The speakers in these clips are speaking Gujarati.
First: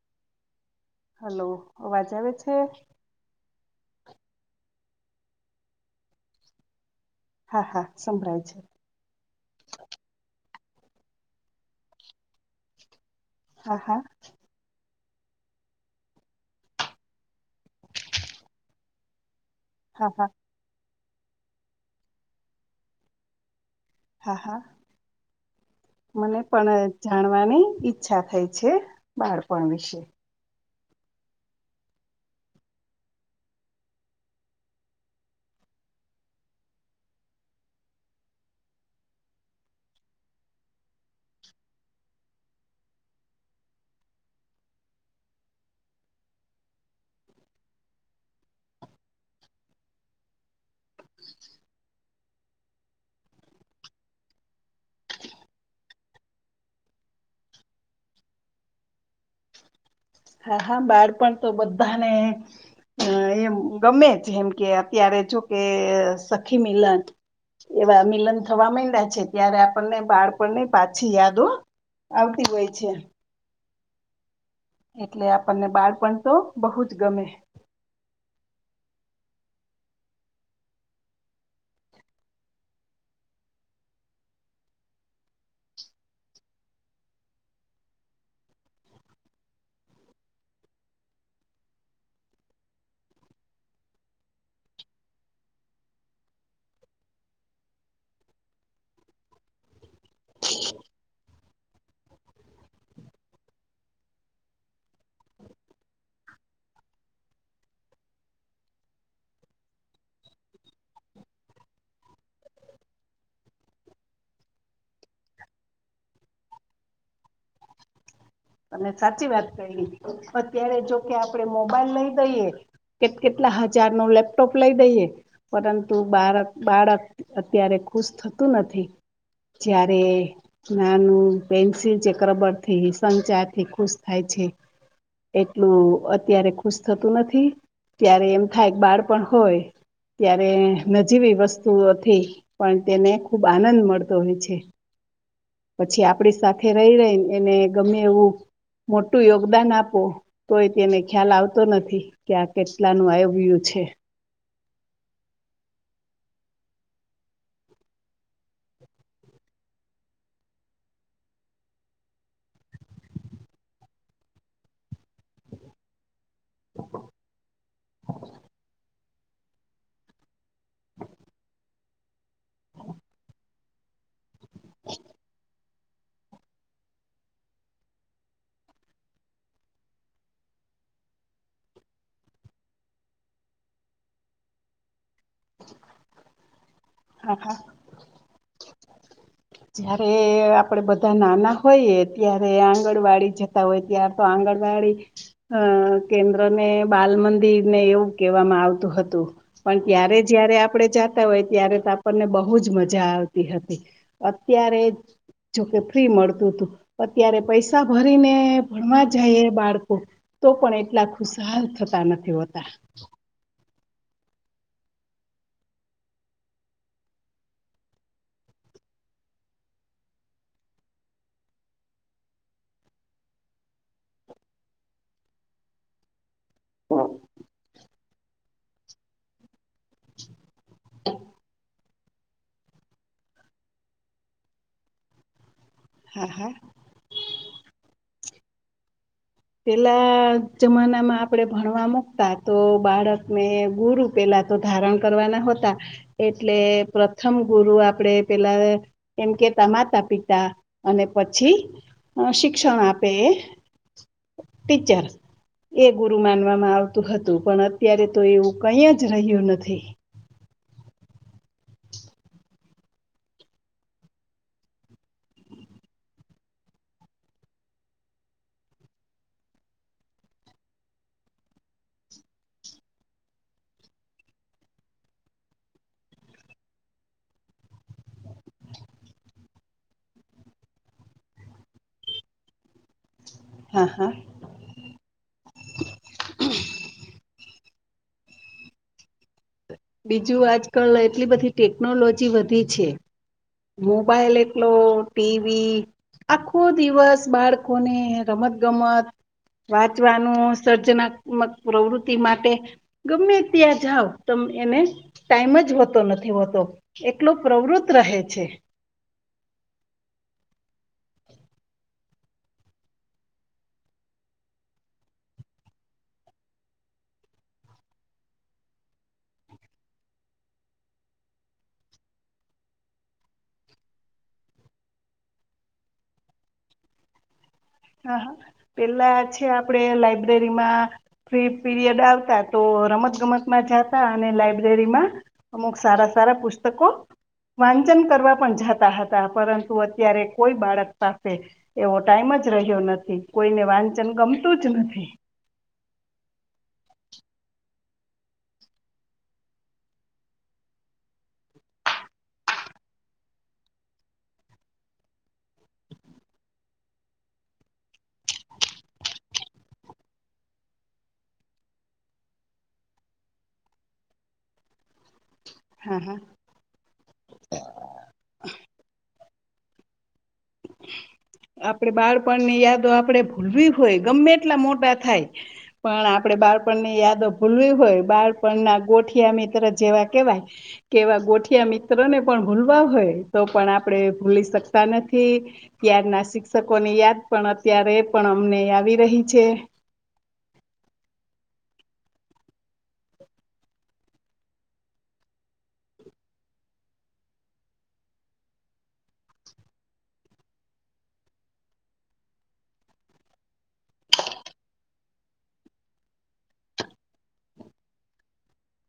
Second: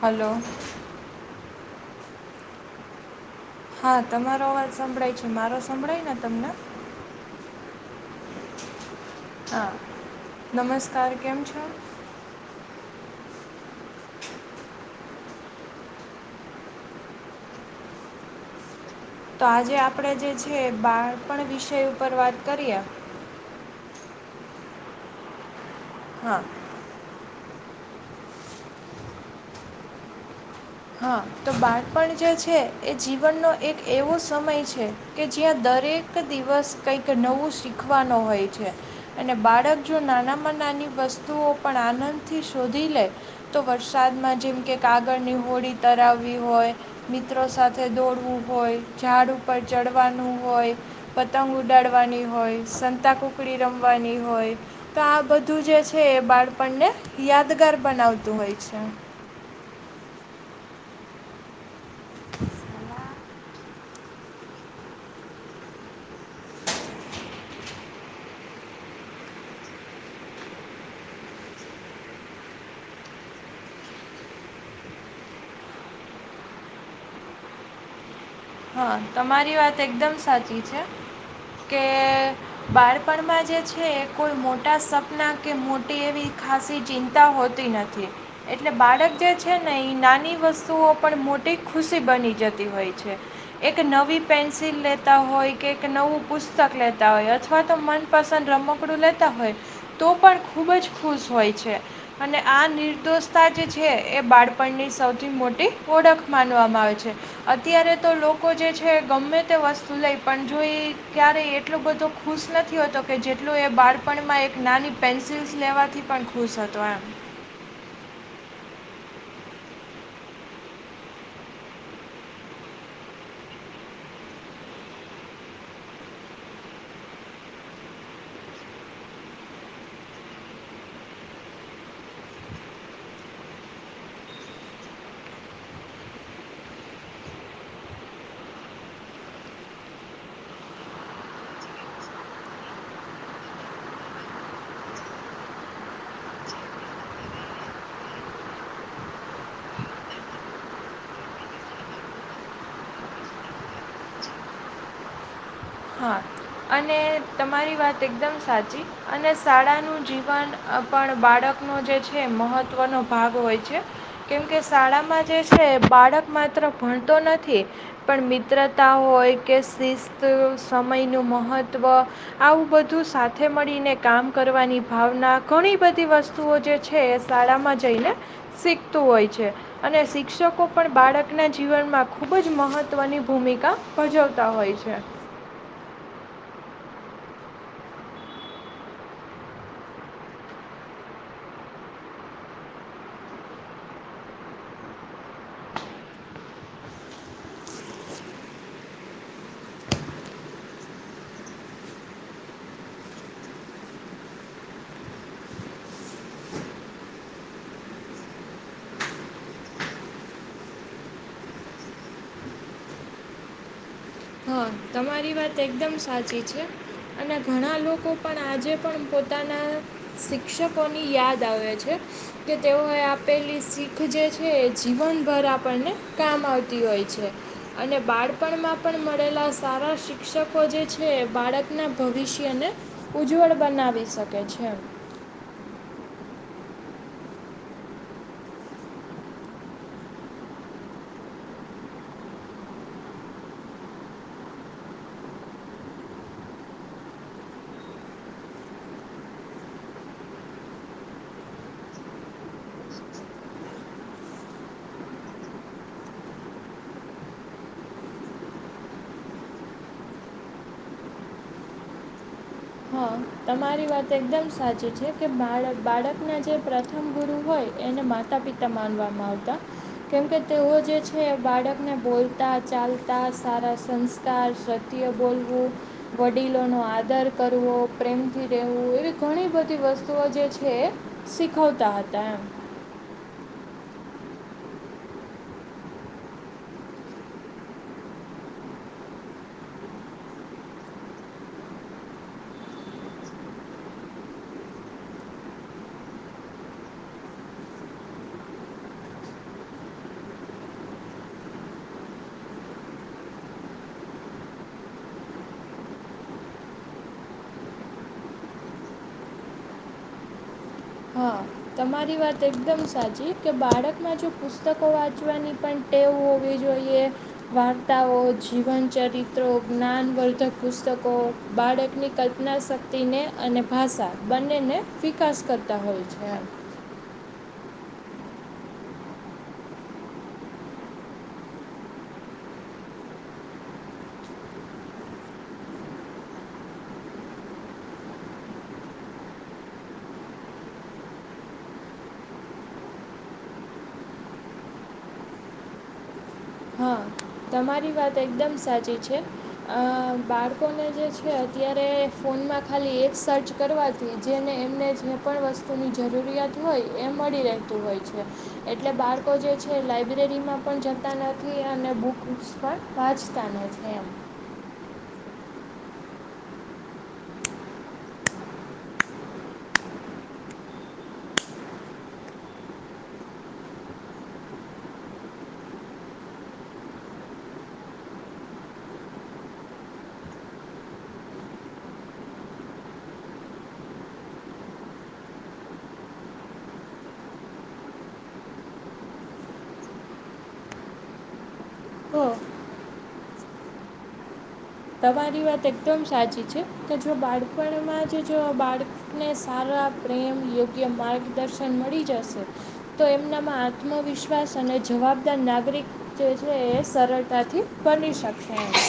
હલો હલો, અવાજ આવે છે? હા તમારો અવાજ સંભળાય છે, મારો સંભળાય ને તમને? હા હા, સંભળાય છે. હા, નમસ્કાર કેમ છો? હા હા તો આજે હા આપણેે હા જે છે, બાળપણ વિષય ઉપર વાત કરીએ. હા હા, હા મને પણ અ જાણવાની ઈચ્છા થઈ છે, બાળપણ વિશે. હા, તો બાળપણ જે છે, એ જીવનનો એક એવો સમય છે. કે જ્યાં દરેક દિવસ કઈક નવું શીખવાનું હોય છે. અને બાળક જો નાનામાં નાની વસ્તુઓ પણ આનંદ થી શોધી લે. તો વરશાદમાં જેમ કે કાગળની હોડી તરાવવી હોય. મિત્રો સાથે દોડવું હોય, ઝાડ ઉપર ચડવાનું હોય. પતંગ ઉડાડવાની હોય, સંતા કુકડી રમવાની હોય. તો આ બધું જે છે, એ બાળપણને યાદગાર બનાવતું હોય છે. હા હા, બાળપણ તો બધાને અ એમ ગમે છે એમ કે અત્યારે જો કે સખી મલાન એવા મિલન થવા મન્ડિયા છે ત્યારે આપણને બાળપણ ની પાછી યાદો આવતી હોય છે એટલે આપણને બાળપણ તો બહુ જ ગમે હા તમારી વાત એકદમ સાચી છે કે બાળપણમાં જે છે એ કોઈ મોટા સપના કે મોટી એવી ખાસી ચિંતા હોતી નથી એટલે બાળક જે છે ને એ નાની વસ્તુઓ પણ મોટી ખુશી બની જતી હોય છે એક નવી પેન્સિલ લેતા હોય કે એક નવું પુસ્તક લેતા હોય અથવા તો મન પસંદ રમકડું લેતા હોય તો પણ ખૂબ જ ખુશ હોય છે અને આ નિર્દોષતા જે છે એ બાળપણની સૌથી મોટી ઓળખ માનવામાં આવે છે અત્યારે તો લોકો લોકો જે છે ગમે તે વસ્તુ લઈ પણ જો એ ક્યારેય એટલો બધો ખુશ નથી હોતો કે જેટલું એ બાળપણમાં એક નાની પેન્સિલ્સ લેવાથી પણ ખુશ હતો એમ અને સાચી વાત કરલી અત્યારે જોકે આપણે મોબાઈલ લઈ દઈએ કે કેટલા હજાર નો લેપટોપ લઈ દઈએ પરંતુ બાળક બાળક અત્યારે ખુશ થતું નથી જયારે નાનું પેન્સિલ ચક્રબર થીસંગ ચારથી ખુશ થાય છે એટલું અત્યારે ખુશ થતું નથી ત્યારે એમ થાય બાળપણ હોય ત્યારે નજીવી વસ્તુથી પણ તેને ખુબ આનંદ મળતો હોય છે પછી આપડી સાથે રહી રહીને એને ગમે એવું મોટું યોગદાન આપો કોઈ તેને ખ્યાલ આવતો નથી કે આ કેટલાનું આવય્યું છે હા અને તમારી વાત એકદમ સાચી અને શાળાનું જીવન પણ બાળકનો જે છે મહત્વનો ભાગ હોય છે કેમકે શાળામાં જે છે બાળક માત્ર ભણતો નથી પણ મિત્રતા હોય કે શિસ્ત સમયનું મહત્ત્વ આવું બધું સાથે મળીને કામ કરવાની ભાવના ઘણી બધી વસ્તુઓ જે છે એ શાળામાં જઈને શીખતું હોય છે અને શિક્ષકો પણ બાળકના જીવનમાં ખૂબ જ મહત્વની ભૂમિકા ભજવતા હોય છે હા હા જયારે આપડે બધા નાના હોઈએ ત્યારે આંગણવાડી જતા હોય ત્યારે આંગણવાડી અ કેન્દ્રને બાલ મંદિર ને એવું કહેવામાં આવતું હતું પણ ત્યારે જય્યારે આપણે જાતા હોય ત્યારે તો આપણને બહુ જ મજા આવતી હતી અત્યારે જ જોકે ફ્રી મળતું હતું અત્યારે પૈસા ભરીને ભણવા જાય એ બાળકો તો પણ એટલા ખુશાલ થતા નથી હોતા હા તમારી વાત એકદમ સાચી છે અને ઘણા લોકો પણ આજે પણ પોતાના શિક્ષકોની યાદ આવે છે કે તેઓએ આપેલી શીખ જે છે એ જીવનભર આપણને કામ આવતી હોય છે અને બાળપણમાં પણ મળેલા સારા શિક્ષકો જે છે બાળકના ભવિષ્યને ઉજ્જવળ બનાવી શકે છે હા હા પેલા જમાના માં આપણેે ભણવા મુકતા તો બાળકને ગુરુ પેલા તો ધારણ કરવાના હતા. એટલે પ્રથમ ગુરુ આપડે પેલા એમ કે, તા માતા પિતા અને પછી શિક્ષણ આપે એ ટીચર એ ગુરુ માનવામાં આવતું હતું. પણ અત્યારે તો એવું કંઈ જ રહ્યું નથી. હા તમારી વાત એકદમ સાચી છે કે બાળક બાળકના જે પ્રથમ ગુરુ હોય એને માતા પિતા માનવામાં આવતા. કેમકે, તેઓ જે છે બાળકને બોલતા, ચાલતા, સારા સં સંસ્કાર, સત્ય બોલવું, વડીલોનો આદર કરવો પ્રેમથી રહેવું. એવી ઘણી બધી વસ્તુઓ જે છે એ શીખવતા હતા એમ. હા હા બીજું આજકાલ એટલી બધી ટેકનોલોજી વધી છે. મોબાઈલ એટલો ટીવી આખો દિવસ બાળકોને રમત ગમત વાંચવાનું, સર્જનાત્મક પ્રવૃત્તિ માટે ગમે ત્યાં જાઓ. તમે એને ટાઈમ જ હોતો નથી હોતો એટલો પ્રવૃત રહે છે. હા તમારી વાત એકદમ સાચી કે બાળકમાં જો પુસ્તકો વાંચવાની પણ ટેવ હોવી જોઈએ વાર્તાઓ, જીવન ચરિત્રો, જ્ઞાનવર્ધક પુસ્તકો બાળકની કલ્પના શક્તિને અને ભાષા બંનેને વિકાસ કરો કર્તા હોય છે હા હા પેલા છે આપડે લાઈબ્રેરીમાં ફ્રી પીરિયડ આવતા તો રમત ગમતમાં જાતા અને લાઈબ્રેરીમાં અમુક સારા સારા પુસ્તકો વાંચન કરવા પણ જાતા હતા. પરંતુ અત્યારે કોઈ બાળક પાસે એવો ટાઈમ જ રહ્યો નથી, કોઈને વાંચન ગમતું જ નથી. હા તમારી વાત એકદમ સાચી છે. અ બાળકોને જે છે અત્યારે ફોનમાં ખાલી એક સર્ચ કરવાથી જેને એમને જે પણ વસ્તુની જરૂરિયાત હોય એ મળી રહેતું હોય છે એટલે બાળકો જે છે એ લાઈબ્રેરીમાં પણ જતા નથી અને બુકસ પણ વાચતા નથી એમ હા હા આપડે બાળપણની યાદો આપડે ભૂલવી હોય ગમે એટલા મોટા થાય પણ આપણે બાળપણની યાદો ભૂલવી હોય બાળપણના ગોઠિયા મિત્ર જેવા કેવાય કેવા ગોઠિયા મિત્રને પણ ભૂલવા હોય તો પણ આપણેે ભૂલી શકતા નથી ત્યાર ના શિક્ષકો ની યાદ પણ અત્યારે પણ અમને આવી રહી છે હો તમારી વાત એકદમ સાચી છે કે, જો બાળપણમાં જ જો બાળ ને સારા પ્રેમ, યોગ્ય માર્ગદર્શન મળી જશે તો એમનામાં આત્મવિશ્વાસ અને જવાબદાર નાગરિક જે છે એ સરળતાથી બની શકશે એમ.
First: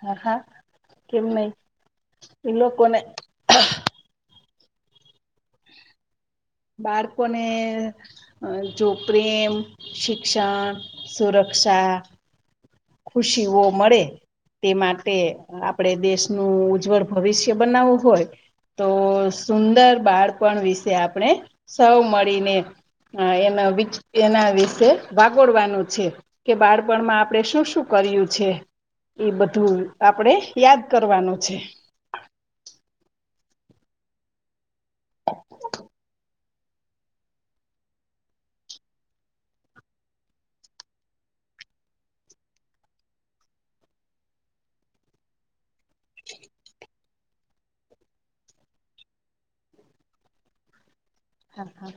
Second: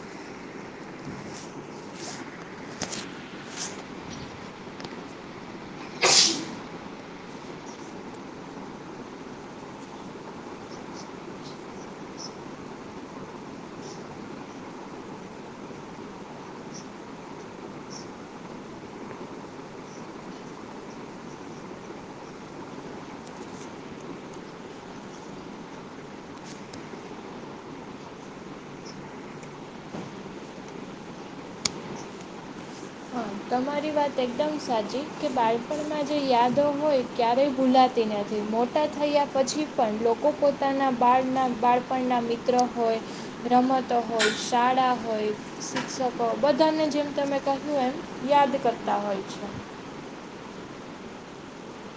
હા હા કેમ નહી? એ લોકોને બાળકોને જો પ્રેમ, શિક્ષણ, સુરક્ષા ખુશીઓ મળે તે માટે આપણેે દેશનું ઉજ્જવળ ભવિષ્ય બનાવવું હોય તો સુંદર બાળપણ વિશે આપણે સૌ મળીને અ એના એના વિશે વાગોડવાનું છે કે બાળપણમાં આપણે શું શું કર્યું છે એ બધું આપડે યાદ કરવાનું છે હા તમારી વાત એકદમ સાચી કે બાળપણમાં જે યાદો હોય ક્યારેય ભૂલાતી નથી થયા પછી પણ લોકો પોતાના બાળના બાળપણના મિત્ર હોય રમતો હોય શાળા હોય શિક્ષકો બધાને જેમ તમે કહ્યું એમ યાદ કરતા હોય છે હા હા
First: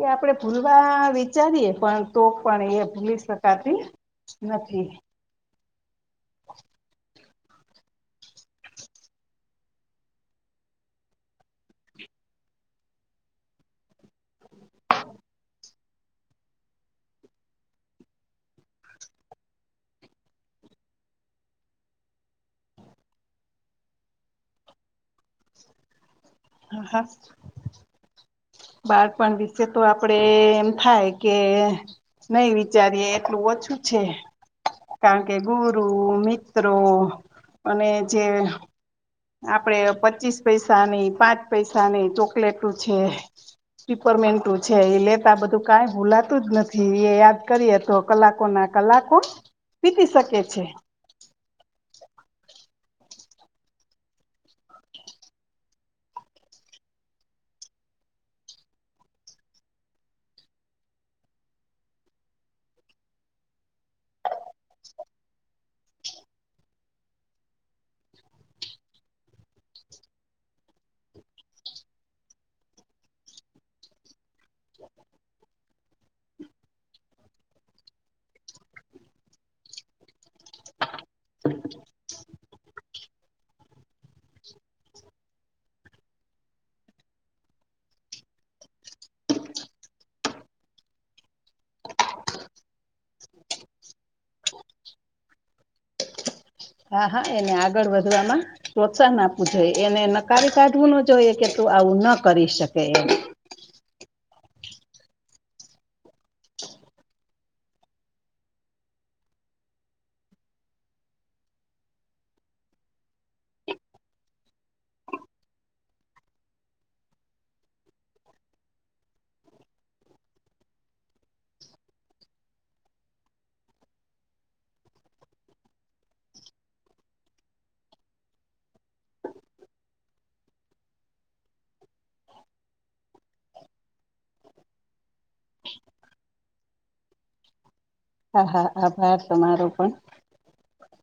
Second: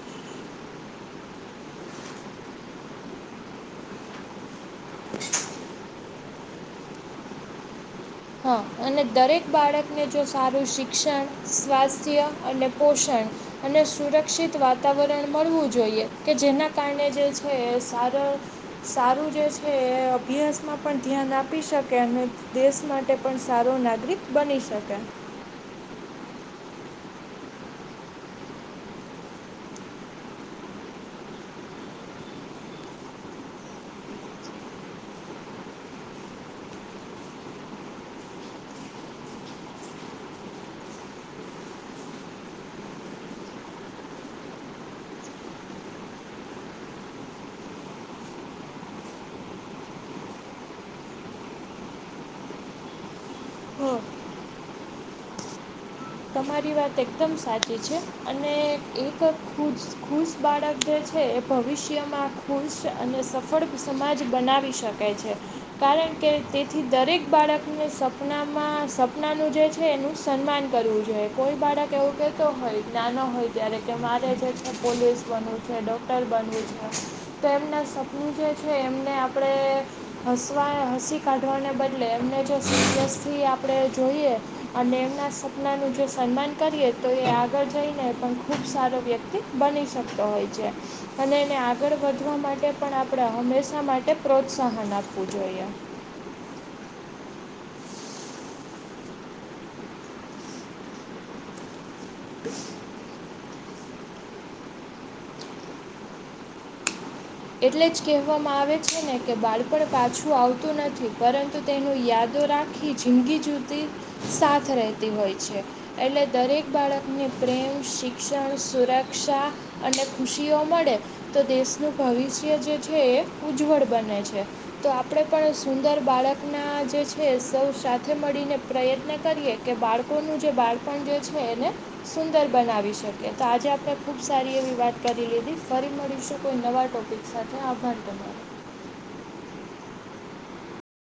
એ આપણે ભૂલવા વિચારીએ પણ તોક પણ એ ભૂલી શકાતી નથી [inaudible] હા અને દરેક બાળકને જો સારું શિક્ષણ સ્વાસ્થ્ય અને પોષણ અને સુરક્ષિત વાતાવરણ મળવું જોઈએ કે જેના કારણે જે છે સાર સારું જે છે એ અભ્યાસમાં પણ ધ્યાન આપી શકે અને દેશ માટે માટે પણ સારો નાગરિક બની શકે હા હા બાળપણ વિશે તો આપડે એમ થાય કે નઈ વિચારીએે એટલું ઓછું છે કારણ કે ગુરુ મિત્રો અને જે આપડે પચીસ પૈસાની પાંચ પૈસાની ચોકલેટું છે પિપરમેન્ટુ છે એ લેતા બધું કં ભૂલાતું જ નથી એ યાદ કરીએ તો કલાકો ના કલાકો વિતી શકે છે હા તમારી વાત એકદમ સાચી છે અને એક ખુ જ ખુશ બાળક જે છે એ ભવિષ્યમાં ખુશ અને સફળ સમાજ બનાવી શકે શકે છે કારણ કે તેથી દરેક બાળકને સપનામાં સપનાનું જે છે એનું સન્માન કરવું છે જો કોઈ બાળક એવું કતો હોય નાનો હોય ત્યારે કે મારે છે પોલીસ બનવું છે ડૉક્ટર બનવું છે તો એમના સપનું જે છે એમને આપણે હસવા હસી કાઢવાને બદલે એમને જો સરયસથી આપણે જોઈએ અને એમના સપનાનું જો સન્માન કરીએ તો એ આગળ જઈને પણ ખુબ સારો વ્યક્તિ બની શકતો હોય છે અને એને આગળ વધવા માટે પણ આપણે હંમેશા માટે પ્રોત્સાહન આપવું જોઈએ હા હા એને આગળ વધવામાં પ્રોત્સાહન આપવું જોઈએ એને નકારી કાઢવું ન જોઈએ કે તું આવું ના કરી શકે એમ એટલે જ કહેવામાં આવે છે ને કે બાળપણ પાછું આવતું નથી પરંતુ તેનું યાદો રાખ આખી જિંદગી જુતી સાથ રહેતી હોય છે એટલે દરેક બાળકને પ્રેમ શિક્ષણ સુરક્ષા અને ખુશીઓ મળે તો દેશનું ભવિષ્ય જે છે એ ઉજ્જવળ બને છે તો આપણે પણ સુંદર બાળકના જે છે સૌ સાથે મળીને પ્રયત્ન કરીએ કે બાળકોનું જે બાળપણ જે છે એને સુંદર બનાવી શકી તો આજે આપણે ખુબ સારી એવી વાત કરી લીધી ફરી મળીશું કોઈ નવા ટોપિક સાથે આભ્વાાન કર હા હા આભાર તમારો પણ